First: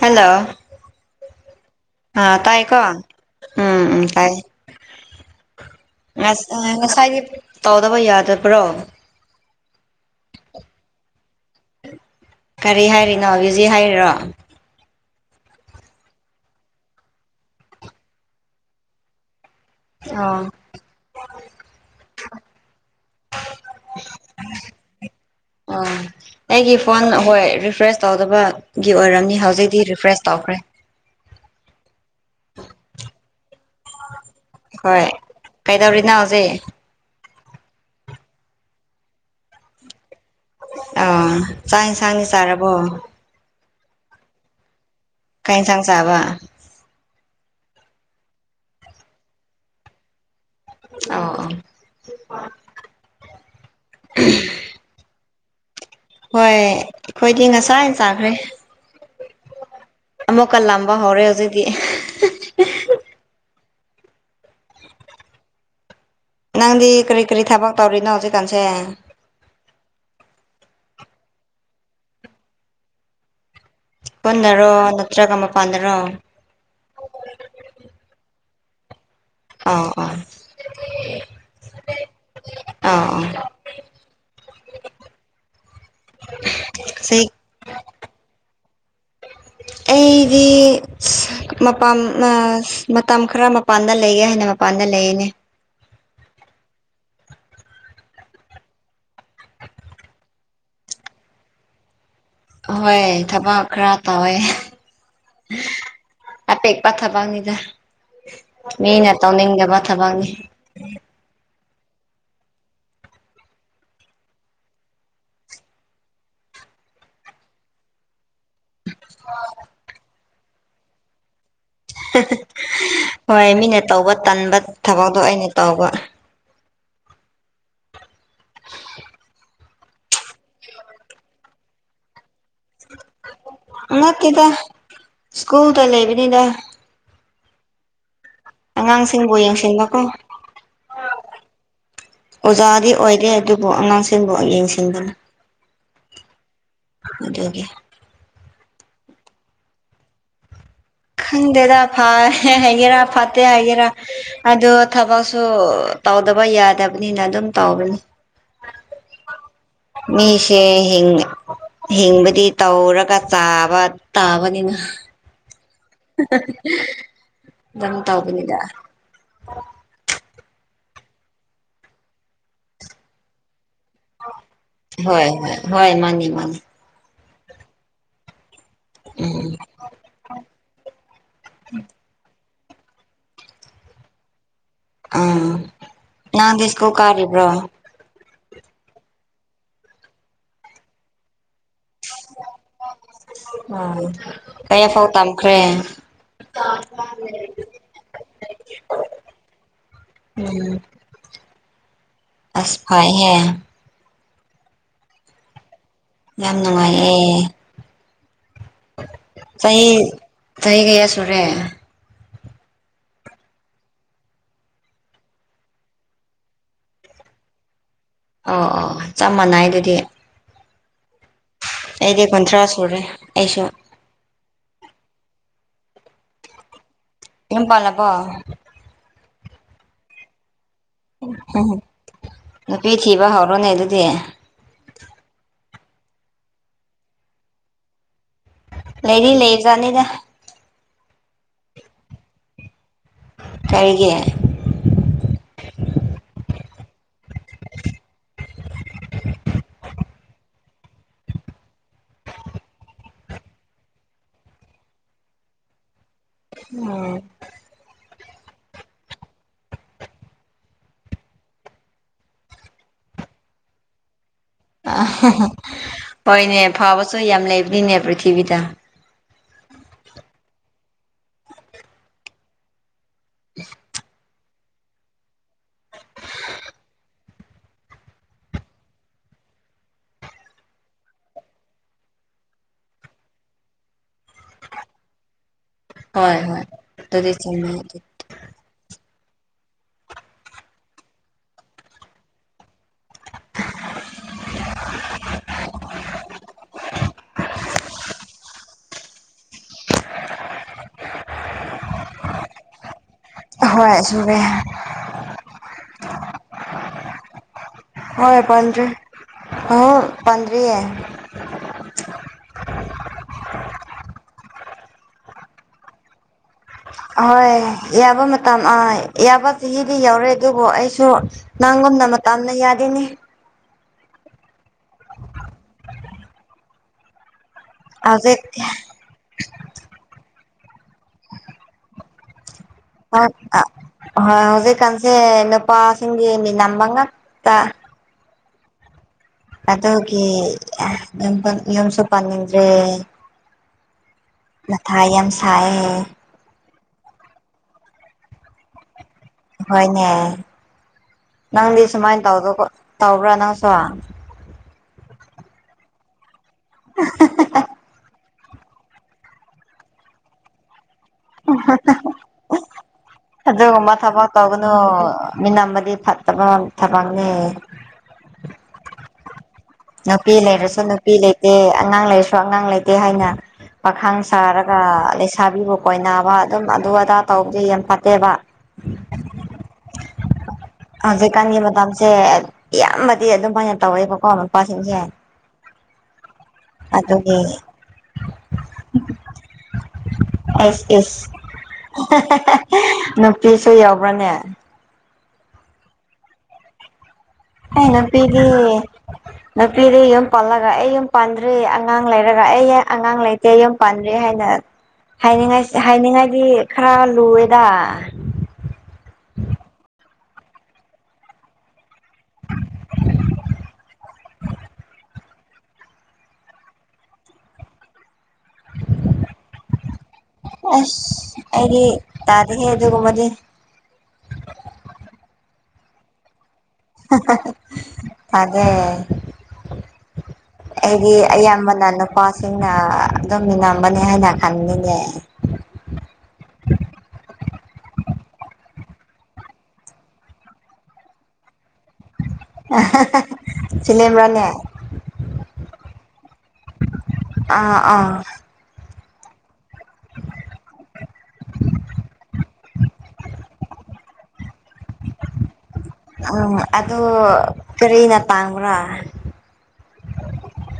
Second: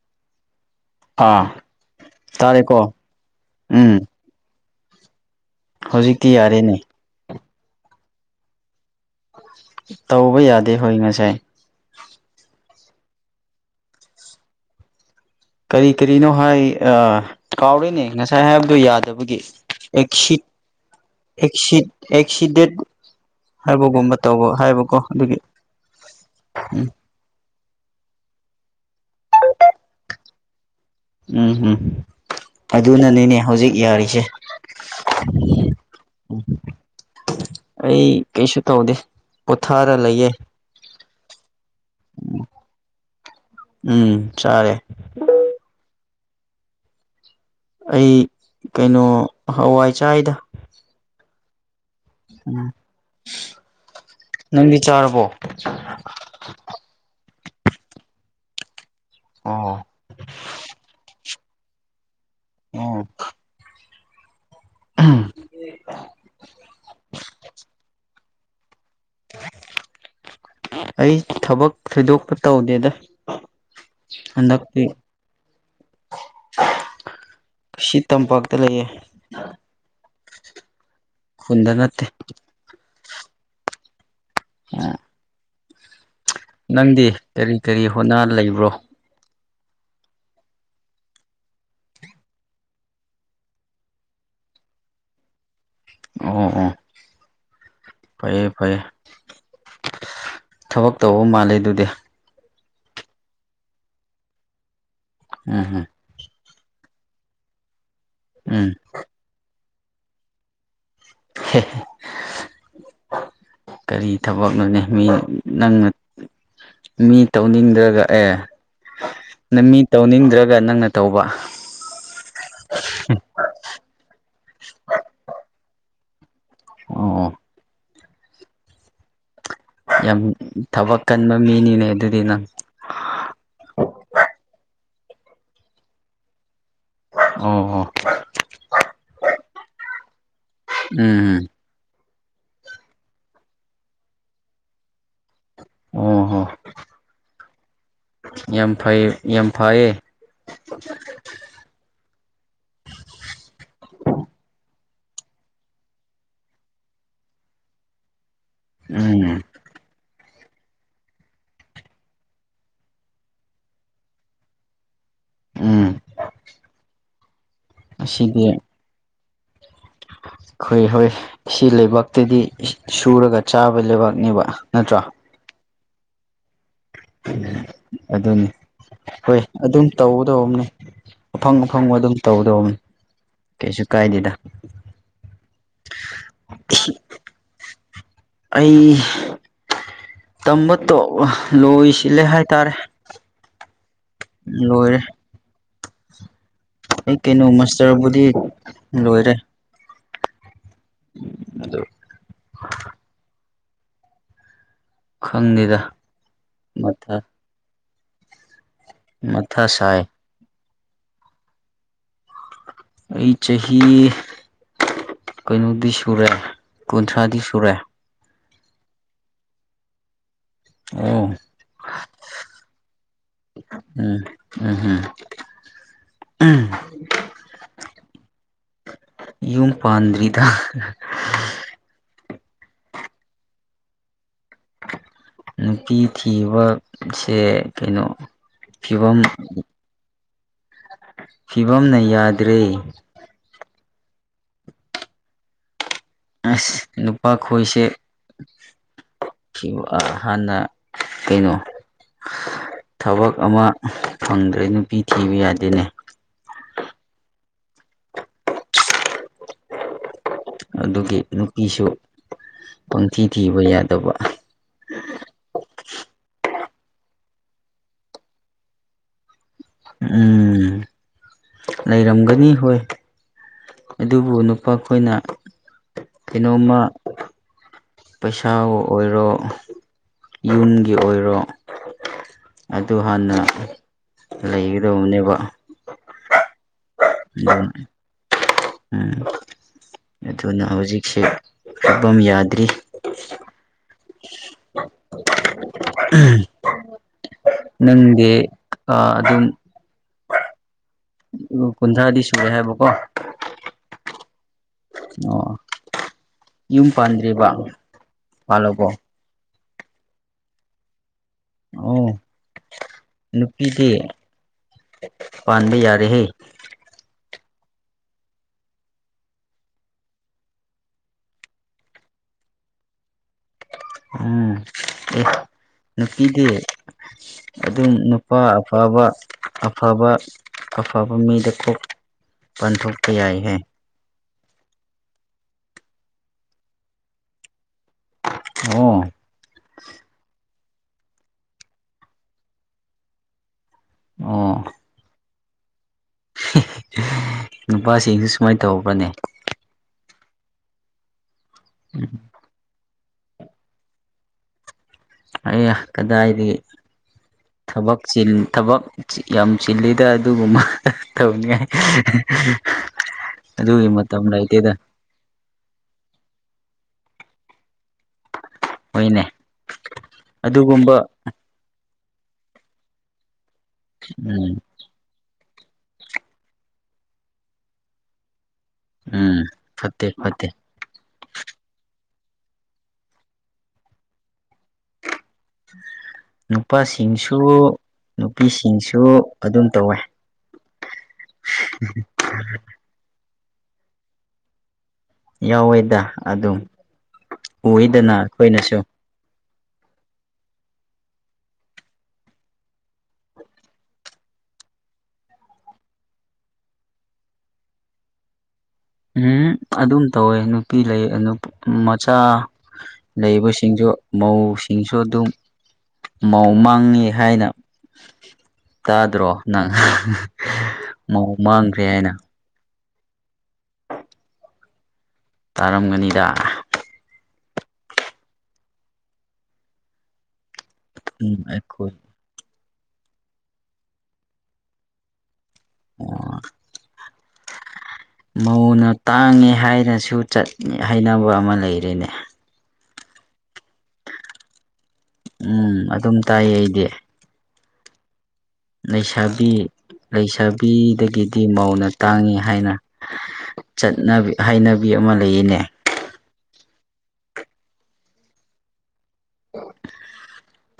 hello ꯑꯥ ꯑ ꯇꯥꯏꯌꯦ ꯀꯣ ꯇꯥꯔꯦꯀꯣ ꯎꯝ ꯎꯝ ꯇꯥꯏ ꯍꯧꯖꯤꯛꯇꯤ ꯉꯁ ꯑ ꯌꯥꯔꯦꯅꯦ ꯉꯁꯥꯏꯒꯤ ꯇꯧꯗꯕ ꯌꯥꯗꯕ꯭ꯔꯣ ꯇꯧꯕ ꯌꯥꯗꯦ ꯍꯣꯏ ꯉꯁꯥꯏ ꯀꯔꯤ ꯍꯥꯏꯔꯤꯅꯣ ꯕꯤꯖꯣ ꯍꯥꯢꯔꯤꯔꯣ ꯀꯔꯤ ꯀꯔꯤꯅꯣ ꯍꯥꯏ ꯑ ꯀꯥꯎꯔꯦꯅꯦ ꯉꯁꯥꯏ ꯍꯥꯏꯕꯗꯣ ꯌꯥꯗꯕꯒꯤ ꯑꯦꯁꯤꯠ ꯑꯦꯁꯤꯠ ꯑꯦꯁꯤꯗꯦꯠ ꯍꯥꯏꯕꯒꯨꯝꯕ ꯇꯧꯕ ꯍꯥꯏꯕꯀꯣ ꯑꯗꯨꯒꯤ ꯑꯥ ꯑꯩꯒꯤ ꯐꯣꯟ ꯍꯣꯏ ꯔꯤꯐ꯭ꯔꯦꯁ ꯇꯧꯗꯕꯒꯤ ꯑꯣꯏꯔꯝꯅꯤ ꯍꯧꯖꯤꯛꯇꯤ ꯔꯤꯐ꯭ꯔꯦꯁ ꯇꯧꯈ꯭ꯔꯦ ꯎꯝ ꯍꯨꯝ ꯑꯗꯨꯅꯅꯤꯅꯦ ꯍꯧꯖꯤꯛ ꯌꯥꯔꯤꯁꯦ ꯍꯣꯏ ꯀꯩꯗꯧꯔꯤꯅꯣ ꯍꯧꯖꯤꯛ ꯑꯩ ꯀꯩꯁꯨ ꯇꯧꯗꯦ ꯄꯣꯊꯥꯔ ꯂꯩꯌꯦ ꯑꯥ ꯆꯥꯛ ꯢꯟꯁꯥꯡꯗꯤ ꯆꯥꯔꯕꯣ ꯎꯝ ꯆꯥꯔꯦ ꯀꯩ ꯢꯟꯁꯥꯡ ꯆꯥꯕ ꯑꯩ ꯀꯩꯅꯣ ꯍꯋꯥꯏ ꯆꯥꯏꯗ ꯑꯣ ꯑꯣ ꯎꯝ ꯅꯪꯗꯤ ꯆꯥꯔꯕꯣ ꯍꯣꯏ ꯑꯩꯈꯣꯏꯗꯤ ꯉꯁꯥꯏ ꯆꯥꯈ꯭ꯔꯦ ꯑꯣ ꯑꯃꯨꯛꯀ ꯂꯥꯝꯕ ꯍꯧꯔꯦ ꯍꯧꯖꯤꯛꯗꯤ ꯑꯣ [unintelligible] ꯅꯪꯗꯤ ꯀ꯭ꯔꯤ ꯀ꯭ꯔꯤ ꯊꯕꯛ ꯇꯧꯔꯤꯅꯣ ꯍꯧꯖꯤꯛ ꯀꯥꯟꯁꯦ ꯑꯩ ꯊꯕꯛ ꯊꯣꯏꯗꯣꯛꯄ ꯇꯧꯗꯦꯗ ꯄꯨꯟꯅꯔꯣ ꯍꯟꯗꯛꯇꯤ ꯅꯠꯇ꯭ꯔꯒ ꯃꯄꯥꯟꯗꯔꯣ ꯁꯤ ꯇꯝꯄꯥꯛꯇ ꯂꯩꯌꯦ ꯑꯥ ꯑꯣ ꯈꯨꯟꯗ ꯅꯠꯇꯦ ꯑꯥ ꯑ ꯑꯣ ꯅꯪꯗꯤ ꯁꯤ ꯀꯔꯤ ꯀꯔꯤ ꯍꯣꯠꯅ ꯂꯩꯕ꯭ꯔꯣ ꯑꯩꯗꯤ ꯃꯄꯥꯟ ꯃꯇꯝ ꯈꯔ ꯃꯄꯥꯟꯗ ꯂꯩꯒꯦ ꯍꯥꯏꯅ ꯃꯄꯥꯟꯗ ꯂꯩꯌꯦꯅꯦ ꯑꯣ ꯑꯣ ꯐꯩꯌꯦ ꯐꯩꯌꯦ ꯊꯕꯛ ꯇꯧꯕ ꯃꯥꯜꯂꯦ ꯑꯗꯨꯗꯤ ꯑꯍꯣꯏ ꯊꯕꯛ ꯈꯔ ꯇꯧꯋꯦ ꯎꯝ ꯍꯝ ꯍꯥꯏꯐꯦꯠ ꯄꯥꯊꯥ ꯊꯕꯛ ꯅꯤꯗ ꯎꯝ ꯃꯤꯅ ꯇꯧꯅꯤꯡꯗꯕ ꯊꯕꯛꯅꯤ [unintelligible] ꯀꯔꯤ ꯊꯕꯛꯅꯣꯅꯦ ꯃꯤ ꯅꯪꯅ ꯃꯤ ꯇꯧꯅꯤꯡꯗ꯭ꯔꯒ ꯑꯦ ꯅꯪ ꯃꯤ ꯇꯧꯅꯤꯡꯗ꯭ꯔꯒ ꯅꯪꯅ ꯇꯧꯕ ꯍꯣꯏ ꯃꯤꯅ ꯇꯧꯕ ꯇꯟꯕ ꯊꯕꯛꯇꯣ ꯑꯩꯅ ꯇꯧꯕ ꯑꯣ ꯑꯣ [inaudible] ꯌꯥꯝ ꯊꯕꯛ ꯀꯟꯕ ꯃꯤꯅꯤꯅꯦ ꯑꯗꯨꯗꯤ ꯅꯪ ꯅꯠꯇꯦꯗ ꯁ꯭ꯀꯨꯜꯗ ꯂꯩꯕꯤꯅꯤꯗ ꯑꯣ ꯑꯣ ꯑꯉꯥꯡꯁꯤꯡꯕꯨ ꯌꯦꯡꯁꯤꯟꯕꯀꯣ ꯎꯝ ꯑꯣꯖꯥꯗꯤ ꯑꯣꯏꯗꯦ ꯑꯗꯨꯕꯨ ꯑꯉꯥꯡꯁꯤꯡꯕꯨ ꯌꯦꯡꯁꯤꯟꯕꯅ ꯑꯣ ꯍꯣ ꯑꯗꯨꯒꯤ ꯌꯥꯝ ꯐꯩꯌꯦ ꯌꯥꯝ ꯐꯩꯌꯦꯦ ꯈꯪꯗꯦꯗ ꯐꯥ ꯍꯥꯏꯒꯦꯔ ꯐꯥꯠꯇꯦ ꯍꯥꯏꯒꯦꯔ ꯑ ꯊꯕꯛꯁꯨ ꯇꯧꯗꯕ ꯌꯥꯗꯕꯅꯤꯅ ꯑꯗꯨꯝ ꯇꯧꯕꯅꯤ ꯎꯝ ꯃꯤꯁꯦ ꯍꯤꯡꯕꯗꯤ ꯇꯧꯔꯒ ꯆꯥꯕ ꯇꯥꯕꯅꯤꯅꯦ ꯎꯝ ꯑꯗꯨꯝ ꯑꯁꯤꯗꯤ ꯇꯧꯕꯅꯤꯗ ꯑꯩꯈꯣꯏ ꯍꯣꯏ ꯁꯤ ꯂꯩꯕꯥꯛꯇꯗꯤ ꯁꯨꯔꯒ ꯆꯥꯕ ꯂꯩꯕꯥꯛꯅꯦꯕ ꯅꯠꯇ꯭ꯔꯣ ꯍꯣꯏ ꯍꯣꯏ ꯍꯣꯏ ꯃꯥꯅꯤ ꯃꯥꯅꯤ ꯑꯗꯨꯅꯤ ꯍꯣꯏ ꯑꯗꯨꯝ ꯇꯧꯒꯗꯧꯕꯅꯤ ꯑꯐꯪ ꯑꯐꯪꯕ ꯑꯗꯨꯝ ꯇꯧꯗꯕꯅꯤ ꯀꯩꯁꯨ ꯀꯥꯏꯗꯦꯗ ꯎꯝ ꯅꯪꯗꯤ ꯏꯀꯜ ꯀꯥꯔꯤꯕ꯭ꯔꯣ ꯑꯩ ꯇꯝꯕ ꯇꯣ ꯂꯣꯏꯁꯤꯜꯂꯦ ꯍꯥꯏꯇꯥꯔꯦ ꯂꯣꯏꯔꯦ ꯎꯈ꯭ꯔꯦ ꯑꯩ ꯀꯩꯅꯣ ꯃꯁꯇꯔꯕꯨꯗꯤ ꯂꯣꯏꯔꯦ ꯎꯝ ꯑꯗꯣ ꯑꯁ ꯐꯥꯏ ꯍꯦ ꯈꯪꯗꯦꯗ ꯌꯥꯝ ꯃꯊꯥ ꯅꯨꯡꯉꯥꯏꯌꯦ ꯃꯊꯥ ꯆꯍꯤ ꯁꯥꯏ ꯆꯍꯤ ꯀꯌꯥ ꯁꯨꯔꯦ ꯑꯩ ꯆꯍꯤ ꯀꯩꯅꯣꯗꯤ ꯁꯨꯔꯦ ꯀꯨꯟꯊ꯭ꯔꯥꯗꯤ ꯁꯨꯔꯦ ꯑꯣ ꯑꯣ ꯆꯞ ꯃꯥꯟꯅꯩ ꯑꯗꯨꯗꯤ ꯑ ꯑꯩꯗꯤ ꯀꯨꯟꯊ꯭ꯔꯥ ꯁꯨꯔꯦ ꯑꯩꯁꯨ ꯎꯝ ꯎꯝ ꯌꯨꯝ ꯄꯜꯂꯥꯕꯣ ꯌꯨꯝ ꯄꯥꯟꯗ꯭ꯔꯤꯗ ꯎꯝ ꯅꯨꯄꯤ ꯊꯤꯕ ꯍꯧꯔꯣꯅꯦ ꯑꯗꯨꯗꯤ ꯅꯨꯄꯤ ꯊꯤꯕꯁꯦ ꯀꯩꯅꯣ ꯐꯤꯕꯝ ꯂꯩꯅꯤ ꯂꯩꯖꯅꯤꯅꯦ ꯐꯤꯕꯝꯅ ꯌꯥꯗ꯭ꯔꯦ ꯀꯔꯤꯒꯤ ꯑꯁ ꯅꯨꯄꯥ ꯈꯣꯏꯁꯦ ꯍꯥꯟꯅ ꯀꯩꯅꯣ ꯊꯕꯛ ꯑꯃ ꯐꯪꯗ꯭ꯔꯦ ꯅꯨꯄꯤ ꯊꯤꯕ ꯌꯥꯗꯦꯅꯦ ꯎꯝ ꯑꯗꯨꯒꯤ ꯅꯨꯄꯤꯁꯨ ꯄꯪꯊꯤ ꯊꯤꯕ ꯌꯥꯗꯕ ꯑ ꯍꯣꯏꯅꯦ ꯐꯕꯁꯨ ꯌꯥꯝ ꯂꯩꯕꯅꯤꯅꯦ ꯄ꯭ꯔꯤꯊꯤꯕꯤꯗ ꯎꯝ ꯂꯩꯔꯝꯒꯅꯤ ꯍꯣꯏ ꯑꯗꯨꯕꯨ ꯅꯨꯄꯥ ꯑꯩꯈꯣꯏꯅ ꯀꯩꯅꯣꯝꯃ ꯄꯩꯁꯥꯕꯨ ꯑꯣꯏꯔꯣ ꯌꯨꯝꯒꯤ ꯑꯣꯏꯔꯣ ꯑꯗꯨ ꯍꯥꯟꯅ ꯂꯩꯒꯗꯧꯕꯅꯦꯕ ꯍꯣꯏ ꯍꯣꯏ ꯇꯗꯤ ꯆꯦ ꯑꯗꯨꯝ ꯎꯝ ꯑꯗꯨꯅ ꯍꯧꯖꯤꯛꯁꯦ ꯐꯤꯕꯝ ꯌꯥꯗ꯭ꯔꯤ [inaudible] ꯅꯪꯗꯤ ꯑꯗꯨꯝ ꯎ ꯀꯨꯟꯊ꯭ꯔꯥꯗꯤ ꯁꯨꯔꯦ ꯍꯥꯏꯕꯀꯣ ꯍꯣꯏꯁꯨꯒꯦ ꯑꯣ ꯌꯨꯝ ꯄꯥꯟꯗ꯭ꯦꯔꯤꯕ ꯍꯣꯏ ꯄꯟ ꯍ ꯄꯗꯔꯤ ꯑꯣ ꯅꯨꯄꯤꯗꯤ ꯄꯥꯟꯕ ꯌꯥꯔꯦꯍꯦ ꯑꯍꯣꯏ ꯌꯥꯕ ꯃꯇꯝ ꯑꯥ ꯌꯥꯕ ꯆꯍꯤꯗꯤ ꯌꯧꯔꯦ ꯑꯗꯨꯕꯨ ꯑꯩꯁꯨ ꯅꯪꯣ ꯅ ꯃ ꯇꯝꯅ ꯌꯥꯗꯅꯤ ꯎꯝ ꯑꯦ ꯅꯨꯄꯤꯗꯤ ꯑꯗꯨꯝ ꯅꯨꯄꯥ ꯍꯧꯖꯤꯛ ꯑꯐꯕ ꯑꯐꯕ ꯑꯐꯕ ꯃꯤꯗ ꯀꯣꯛ ꯄꯥꯟꯊꯣꯛ ꯍꯣꯏ ꯍꯧꯖꯤꯛꯀꯥꯟꯁꯦ ꯅꯨꯄꯥꯁꯤꯡꯒꯤ ꯃꯤ ꯅꯝꯕ ꯉꯥꯛꯇ ꯑꯣ ꯑꯗꯨꯒꯤ ꯌꯨꯝ ꯁꯨ ꯄꯟꯅꯤꯡꯗꯔ꯭ꯦ ꯑꯣ ꯃꯊꯥꯏ ꯌꯥꯝ ꯁꯥꯏꯌꯦ ꯅꯨꯄꯥꯁꯤꯡꯁꯨ ꯁꯨꯃꯥꯏꯅ ꯇꯧꯕꯔꯥꯅꯦ ꯍꯣꯏꯅꯦ ꯅꯪꯗꯤ ꯁꯨꯃꯥꯏꯅ ꯇꯧꯗ ꯇꯧꯕ꯭ꯔꯥ ꯅꯪꯁꯨ ꯑꯩ ꯀꯗꯥꯏꯗꯒꯤ ꯊꯕꯛ ꯊꯕꯛ ꯌꯥꯝ ꯆꯤꯜꯂꯤꯗ ꯑꯗꯨꯒꯨꯝꯕ ꯇꯧꯅꯤꯉꯥꯏ ꯑꯗꯨꯒꯨꯝꯕ ꯊꯕꯛ ꯇꯧꯒꯅꯨ ꯃꯤꯅꯝꯕꯗꯤ ꯐꯠꯇꯕ ꯊꯕꯛꯅꯦ ꯍꯣꯏꯅꯦ ꯅꯨꯄꯤ ꯂꯩꯔꯁꯨ ꯑꯗꯨꯒꯨꯝꯕ ꯅꯨꯄꯤ ꯂꯩꯇꯦ ꯑꯉꯥꯡ ꯂꯩꯔꯁꯨ ꯑꯉꯥꯡ ꯂꯩꯇꯦ ꯍꯥꯏꯅ ꯄꯥꯈꯥꯡ ꯎꯝ ꯁꯥꯔꯒ ꯈ ꯂꯩꯁꯥꯕꯤꯕꯨ ꯀꯣꯏꯅꯕ ꯑꯗꯨꯝ ꯑꯗꯨ ꯑꯗꯥ ꯇꯧꯕꯗꯤ ꯌꯥꯝ ꯐꯠꯇꯦꯕ ꯎꯝ ꯐꯠꯇꯦ ꯐꯠꯇꯦ ꯍꯧꯖꯤꯛꯀꯥꯟꯒꯤ ꯃꯇꯝꯁꯦ ꯏꯌꯥꯝꯕꯗꯤ ꯑꯗꯨꯝ ꯑꯣꯏꯅ ꯇꯧꯋꯦꯕꯀꯣ ꯃꯄꯥꯁꯤꯡꯁꯦ [inaudible] ꯅꯨꯄꯥꯁꯤꯡꯁꯨ ꯑꯗꯨꯒꯤ ꯅꯨꯄꯤꯁꯤꯡꯁꯨ ꯑꯗꯨꯝ ꯇꯧꯋꯦ ꯑꯦꯁ ꯅꯨꯄꯤꯁꯨ ꯌꯥꯎꯕ꯭ꯔꯅꯦ ꯌꯥꯎꯋꯦꯗ ꯑꯗꯨ ꯎꯏꯗꯅ ꯑꯩꯈꯣꯏꯅꯁꯨ ꯅꯨꯄꯤꯗꯨ ꯌꯨꯝ ꯄꯜꯂꯒ ꯑꯩ ꯌꯨꯝ ꯄꯥꯟꯗ꯭ꯔꯤ ꯑꯉꯥꯡ ꯂꯩꯔꯒ ꯑꯩ ꯌꯥ ꯑꯉꯥꯡ ꯂꯩꯇ ꯏꯦ ꯌ ꯄꯥꯟꯗ꯭ꯔꯦ ꯍꯥꯏꯅ ꯍꯥꯏꯅꯤꯡꯉꯥꯏ ꯍꯥꯏꯅꯤꯡꯉꯥꯏꯗꯤ ꯈꯔ ꯂꯨꯑꯦꯗ ꯎꯝ ꯑꯗꯨꯝ ꯇꯧꯋꯦ ꯅꯨꯄꯤ ꯂꯩ ꯃꯆꯥ ꯂꯩꯕꯁꯤꯡꯁꯨ ꯃꯧꯁꯤꯡꯁꯨ ꯑꯗꯨꯝ ꯃꯧ ꯃꯥꯡꯉꯤ ꯍꯥꯏꯅ ꯇꯥꯗ꯭ꯔꯣ ꯅꯪ ꯃꯧ ꯃꯥꯡꯈ꯭ꯔꯦ ꯍꯥꯏꯅ ꯇꯔ ꯍꯦ ꯑꯗꯨꯒꯨꯝ ꯃꯗꯤ ꯇꯥꯔꯝꯒꯅꯤꯗ ꯑꯗꯦ ꯑꯩꯗꯤ ꯎꯝ ꯑꯌꯥꯝꯕꯅ ꯑꯩꯈꯣꯏ ꯅꯨꯄꯥꯁꯤꯡꯅ ꯑꯗꯨꯝ ꯃꯤ ꯅꯝꯕꯅꯤ ꯍꯥꯏꯅ ꯈꯟꯅꯤꯡꯉꯦ ꯑꯣ ꯃꯧꯅ ꯇꯥꯡꯉꯦ ꯍꯥꯏꯅꯁꯨ ꯆ ꯍꯥꯏꯅꯕ ꯑꯃ ꯂꯩꯔꯤꯅꯦ ꯁꯤꯂ ꯔꯅꯦ ꯎꯝ ꯑꯗꯨꯝ ꯇꯥꯏꯌꯦ ꯑꯩꯗꯤ ꯑꯥ ꯑꯥ ꯂꯩꯁꯥꯕꯤ ꯂꯩꯁꯥꯕꯤꯗꯒꯤꯗꯤ ꯃꯧꯅ ꯇꯥꯡꯏꯤ ꯍꯥꯏꯅ ꯆꯠꯅꯕꯤ ꯍꯥꯏꯅꯕꯤ ꯑꯃ ꯂꯩꯌꯦꯅꯦ ꯎꯝ ꯑꯗꯨ ꯀꯔꯤꯅ ꯇꯥꯡꯕ꯭ꯔꯥ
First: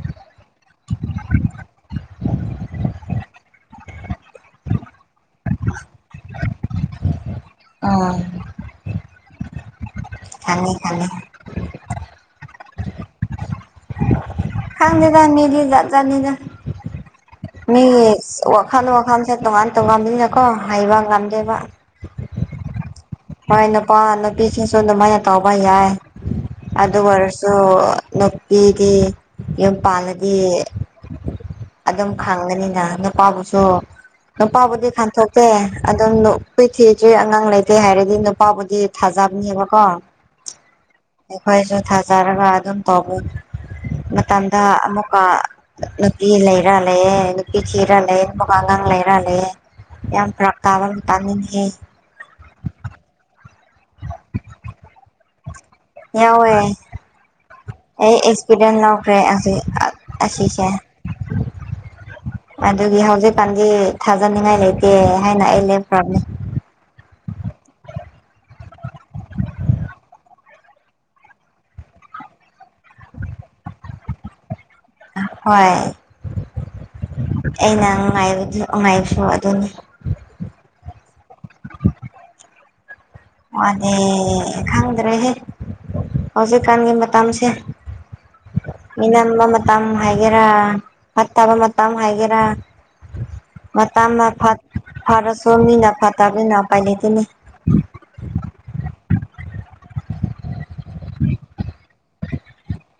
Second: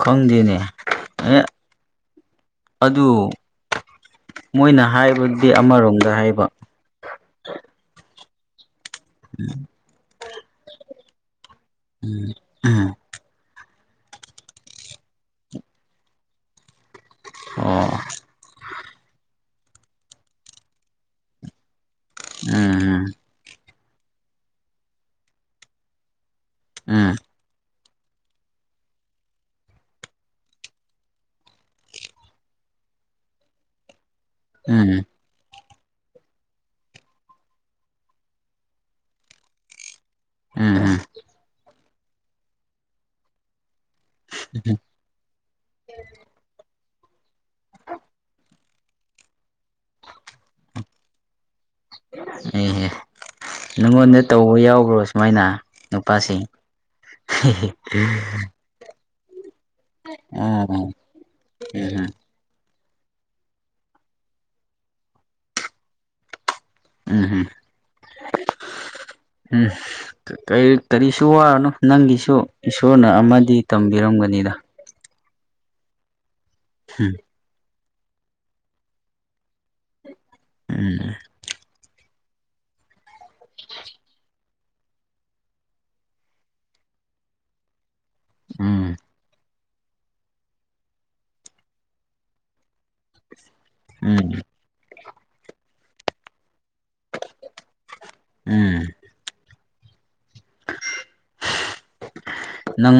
ꯈꯪꯗꯅꯦ ꯑ ꯑꯗꯨ ꯃꯣꯏꯅ ꯍꯥꯏꯕꯗꯤ ꯑꯃꯔꯣꯝꯗ ꯍꯥꯏꯕ ꯑꯥ ꯎꯝ ꯐꯅꯤ ꯐꯅꯤ ꯎꯝ ꯎꯝ ꯈꯪꯗꯦ ꯗ ꯃꯤ ꯗꯤ ꯖꯥꯠ ꯖꯥꯠ ꯅꯤ ꯗ ꯑꯣ ꯃꯤꯒꯤ ꯋꯥꯈꯜ ꯋꯥꯈꯜꯁꯦ ꯇꯣꯉꯥꯟ ꯇꯣꯉꯥꯟꯕꯅꯤꯅꯀꯣ ꯍꯩꯕ ꯉꯝꯗꯦꯕ ꯎꯝ ꯃꯣꯏꯅ ꯄꯅ ꯄꯤꯁ ꯁꯣ ꯃꯥꯏꯅ ꯇꯧꯕ ꯌꯥꯏ ꯑꯗꯨ ꯎꯝ ꯑꯣꯏꯔꯁꯨ ꯅꯨꯄꯤꯗꯤ ꯌꯨꯝ ꯄꯥꯟꯜꯂꯗꯤ ꯑꯗꯨꯝ ꯈꯪꯒꯅꯤꯅ ꯅꯨꯄꯥꯕꯨꯁꯨ ꯅꯨꯄꯥꯕꯨꯗꯤ ꯎꯝ ꯎꯝ ꯈꯊꯣꯛ ꯑꯦꯦ ꯑꯗꯨꯝ ꯄꯤꯊꯤꯗ꯭ꯔꯤ ꯑꯉꯥꯡ ꯂꯩꯇꯦ ꯍꯥꯏꯔꯗꯤ ꯅꯨꯄꯥꯕꯨꯗꯤ ꯊꯥꯖꯕꯅꯦꯕꯀꯣ ꯎ ꯎꯝꯝ ꯑꯩꯈꯣꯏꯁꯨ ꯊꯥꯖꯔꯒ ꯑꯗꯨꯝ ꯇꯧꯕ ꯃꯇꯗ ꯃꯀꯥ ꯅꯨꯄꯤ ꯂꯩꯔ ꯂꯩꯌꯦꯦ ꯅꯨꯄꯤ ꯊꯤꯔ ꯂꯩ ꯅꯨꯄꯥ ꯑꯉꯥꯡ ꯂꯩꯔ ꯂꯩꯌꯦꯦ ꯌꯥꯝ ꯐꯔꯛ ꯇꯥꯕ ꯑꯃ ꯇꯥꯃꯤꯟꯅꯍꯦ ꯎ ꯅꯉꯣꯟꯗ ꯇꯧꯕ ꯌꯥꯎꯕ꯭ꯔꯣ ꯁꯨꯃꯥꯏꯅ ꯅꯨꯄꯥꯁꯤꯡ ꯌꯥꯎꯋꯦ ꯐ꯭ꯔꯦ ꯑꯁꯤ ꯑꯁꯤꯁꯦ ꯑꯣ ꯎꯝ ꯑꯗꯨꯒꯤ ꯍꯧꯖꯤꯛꯀꯥꯟꯗꯤ ꯊꯥꯖꯅꯤꯡꯉꯥꯏ ꯂꯩꯇꯦ ꯍꯥꯏꯅ ꯑꯩ ꯂꯦꯞꯈ꯭ꯔꯕꯅꯦ ꯎꯝꯝ ꯎꯝ ꯀꯔꯤꯁꯨ ꯋꯥꯔꯅꯣ ꯅꯪꯒꯤꯁꯨ ꯏꯁꯣꯔꯅ ꯑꯃꯗꯤ ꯇꯝꯕꯤꯔꯝꯒꯅꯤꯗ ꯍꯣꯏꯣꯏ ꯎ ꯑꯩꯅ ꯅꯨꯡꯉꯥꯏꯕ ꯅꯨꯡꯉꯥꯏꯕꯁꯨ ꯑꯗꯨꯅꯤ ꯑ ꯑꯅꯦ ꯈꯪꯗ꯭ꯔꯦꯍꯦ ꯍꯧꯖꯤꯛꯀꯥꯟꯒꯤ ꯃꯇꯝꯁꯦ ꯎꯝ ꯏꯅꯝꯕ ꯃꯇꯝ ꯍꯥꯏꯒꯦꯔꯥ ꯐꯠꯇꯕ ꯃꯇꯝ ꯍꯥꯏꯒꯦꯔꯥ ꯃꯇꯝꯅ ꯎꯝ ꯐꯔꯁꯨ ꯃꯤꯅ ꯐꯠꯇꯕꯅꯤꯅ ꯄꯥꯏ ꯂꯩꯇꯣꯏꯅꯤ ꯎꯝ [inaudible] ꯅꯪ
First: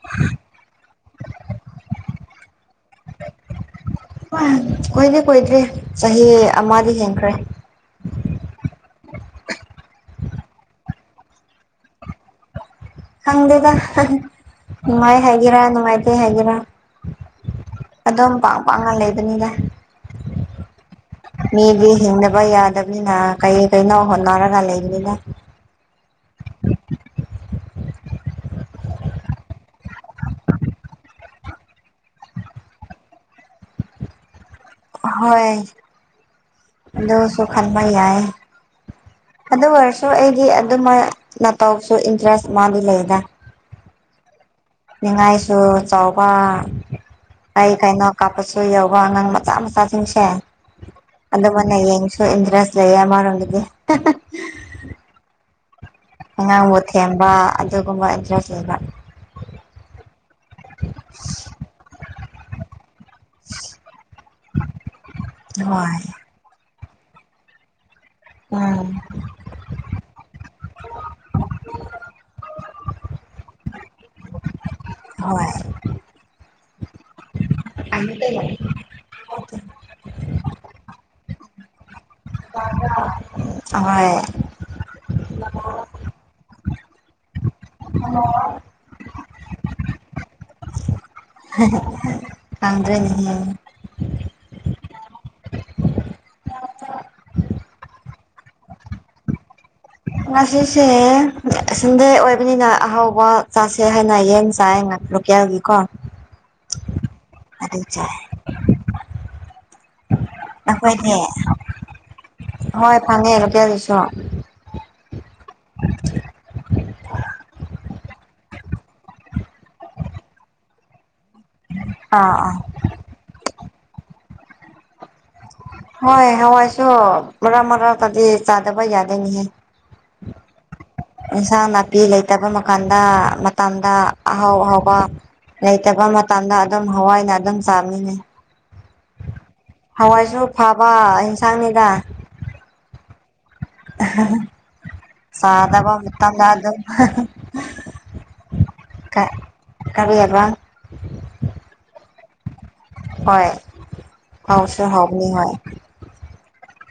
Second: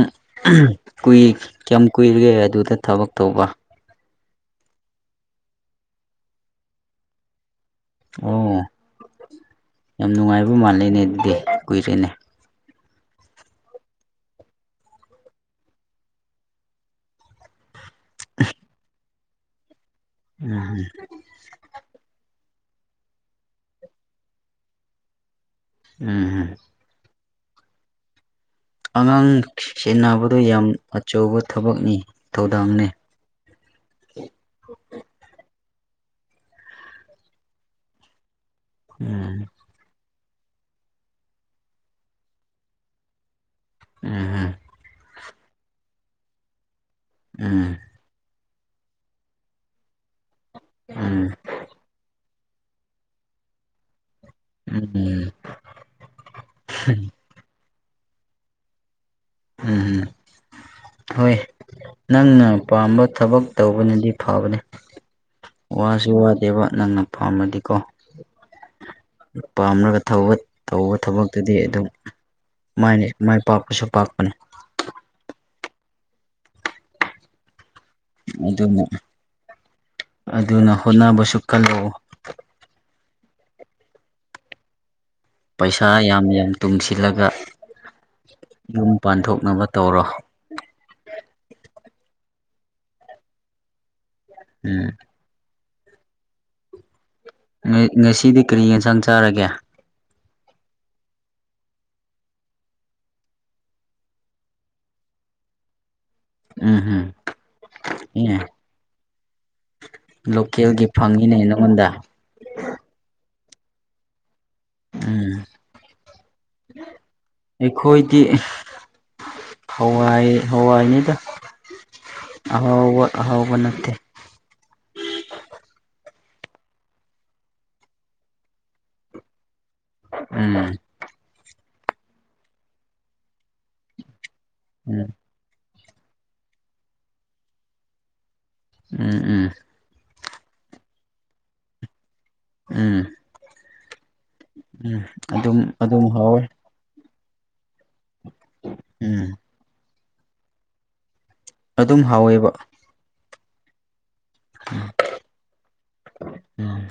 ꯀꯨꯏ ꯀꯌꯥꯝ ꯀꯨꯏꯔꯒꯦ ꯑꯗꯨꯗ ꯊꯕꯛ ꯇꯧꯕ ꯍ ꯀꯨꯏꯗꯦ ꯀꯨꯏꯗ꯭ꯦ ꯆꯍꯤ ꯑꯃꯗꯤ ꯍꯦꯟꯈ꯭ꯔꯦ ꯑꯣ ꯌꯥꯝ ꯅꯨꯡꯉꯥꯏꯕ ꯃꯥꯜꯂꯦꯅꯦ ꯑꯗꯨꯗꯤ ꯀꯨꯏꯔꯦꯅꯦ ꯈꯪꯗꯦꯗ ꯅꯨꯡꯉꯥꯏ ꯍꯥꯏꯒꯦꯔ ꯅꯨꯡꯉꯥꯏꯇꯦ ꯍꯥꯏꯒꯦꯔꯥ ꯑꯗꯨꯝ ꯄꯥꯛ ꯄꯥꯛꯅ ꯂꯩꯕꯅꯤꯗ ꯎꯝ ꯃꯤꯗꯤ ꯍꯤꯡꯗꯕ ꯌꯥꯗꯕ ꯅꯤꯅ ꯀꯩ ꯀꯩꯅꯣ ꯍꯣꯠꯅꯔꯒ ꯂꯩꯕꯅꯤꯅ ꯎꯝ ꯑꯉꯥꯡ ꯁꯦꯟꯅꯕꯗ ꯌꯥꯝ ꯑꯆꯧꯕ ꯊꯕꯛꯅꯤ ꯊꯧꯗꯥꯡꯅꯦ ꯍꯣꯏ ꯑꯗꯣ ꯁꯈꯥꯟꯚ ꯌꯥꯌꯦ ꯎꯝ ꯑꯗꯨꯗꯣꯔꯁ ꯁ ꯑꯩꯗꯤ ꯑꯗꯨꯃ ꯅꯧꯁꯨ ꯏꯟꯇꯔꯦꯁ ꯃꯥꯗꯤ ꯂꯩꯗ ꯎꯝ ꯅꯤꯡꯉꯥꯏꯁꯨ ꯆꯥꯎꯕ ꯀ ꯎꯝ ꯀꯥꯏꯩꯅ ꯀꯥꯞꯄꯁꯨ ꯌꯎꯧꯕ ꯑꯉꯥꯡ ꯃꯆꯥ ꯃꯆꯥꯁꯤꯡꯁꯦ ꯎꯝ ꯑꯗꯨ ꯃꯅ ꯌꯦꯡꯁꯨ ꯏꯟꯇꯔꯦꯁ ꯂꯩꯌꯦ ꯑꯃꯔꯣꯝꯒꯤꯗꯤ ꯎꯝ ꯑꯉꯥꯡꯕꯨ ꯊꯦꯝꯕ ꯑꯗꯨꯒꯨꯝꯕ ꯏꯟꯇ꯭ꯔ ꯂꯩꯕ ꯎꯝꯝ ꯍꯣꯏ ꯅꯪꯅ ꯄꯥꯝꯕ ꯊꯕꯛ ꯇꯧꯕꯅꯗꯤ ꯐꯕꯅꯤ ꯍꯣꯏ ꯋꯥꯁꯨ ꯋꯥꯗꯦꯕ ꯅꯪꯅ ꯐꯥꯝꯃꯗꯤꯀꯣ ꯎꯝ ꯄꯥꯝꯂꯒ ꯇꯧꯕ ꯊꯕꯛꯇꯨꯗꯤ ꯑꯗꯨꯝ ꯃꯥꯏꯅꯤ ꯃꯥꯏ ꯄꯥꯛꯄꯁꯨ ꯄꯥꯛꯄꯅꯤ ꯍꯣꯏ ꯑꯗꯨꯅ ꯑꯗꯨꯅ ꯍꯣꯠꯅꯕꯁꯨ ꯈꯜꯂꯛꯎ [unintelligible] ꯍꯍꯣꯏ ꯄꯩꯁꯥ ꯌꯥꯝ ꯌꯥꯝ ꯇꯨꯡꯁꯤꯜꯂꯒ ꯑ ꯌꯨꯝ ꯄꯥꯟꯊꯣꯛꯅꯕ ꯇꯧꯔꯣ ꯄꯝꯗꯔ꯭ꯦꯅꯦ ꯎꯝ ꯉꯁꯤꯗꯤ ꯀꯔꯤ ꯌꯦꯟꯁꯥꯡ ꯆꯥꯔꯒꯦ ꯉꯁꯤꯁꯦ ꯁꯤꯟꯗꯦ ꯑꯣꯏꯕꯅꯤꯅ ꯑꯍꯥꯎꯕ ꯆꯥꯁꯦ ꯍꯥꯏꯅ ꯌꯦꯟ ꯆꯥꯏ ꯉꯥꯛ ꯀꯌꯥꯝ ꯀꯣ ꯎꯝ ꯎꯝ ꯑꯗꯨꯆ ꯑꯦ ꯂꯣꯀꯦꯜꯒꯤ ꯅꯈꯣꯏꯗꯤ ꯐꯪꯉꯤꯅꯦ ꯅꯪꯉꯣꯟꯗ ꯍꯣꯏ ꯐꯥꯉꯦꯉꯇꯌꯥ ꯑꯗꯨꯁꯨ ꯎꯝ ꯑꯩꯈꯣꯏꯗꯤ ꯍꯋꯥꯏ ꯍꯋꯥꯏꯅꯤꯗ ꯑꯥ ꯑꯍꯥꯎꯕ ꯑꯍꯥꯎꯕ ꯅꯠꯇꯦ ꯍꯣꯏ ꯍꯋꯥꯏꯁꯨ ꯃꯔꯥ ꯃꯔꯥꯇꯗꯤ ꯆꯥꯗꯕ ꯌꯥꯗꯣꯏꯅꯤꯍ ꯎꯝ ꯑꯦꯟꯁꯥꯡ ꯅꯥꯄꯤ ꯂꯩꯇꯕ ꯃꯥꯟꯗ ꯃꯇꯝꯗ ꯑꯍꯥꯎ ꯑꯍꯥꯎꯕ ꯎꯝ ꯂꯩꯇꯕ ꯃꯇꯝꯗ ꯑꯗꯨꯝ ꯍꯋꯥꯏꯅ ꯑꯗꯨꯝ ꯆꯥꯃꯤꯅꯦ ꯎꯝ ꯎꯝ ꯍꯋꯥꯏꯁꯨ ꯐꯕ ꯑꯦꯟꯁꯥꯡꯅꯤꯗ ꯎꯝ ꯎꯝ ꯑꯗꯨꯝ ꯁꯥꯥꯗꯕ ꯑꯗꯨꯝ ꯍꯥꯎꯋꯦ ꯃꯤꯠꯇꯗ ꯑꯗꯨ ꯀ ꯎꯝ ꯀꯔꯤ ꯌꯥꯕ ꯑꯗꯨꯝ ꯍꯥꯎꯋꯦꯕ ꯍ ꯍꯋꯥꯁꯔ ꯍꯕꯅꯤ ꯍ ꯎꯝ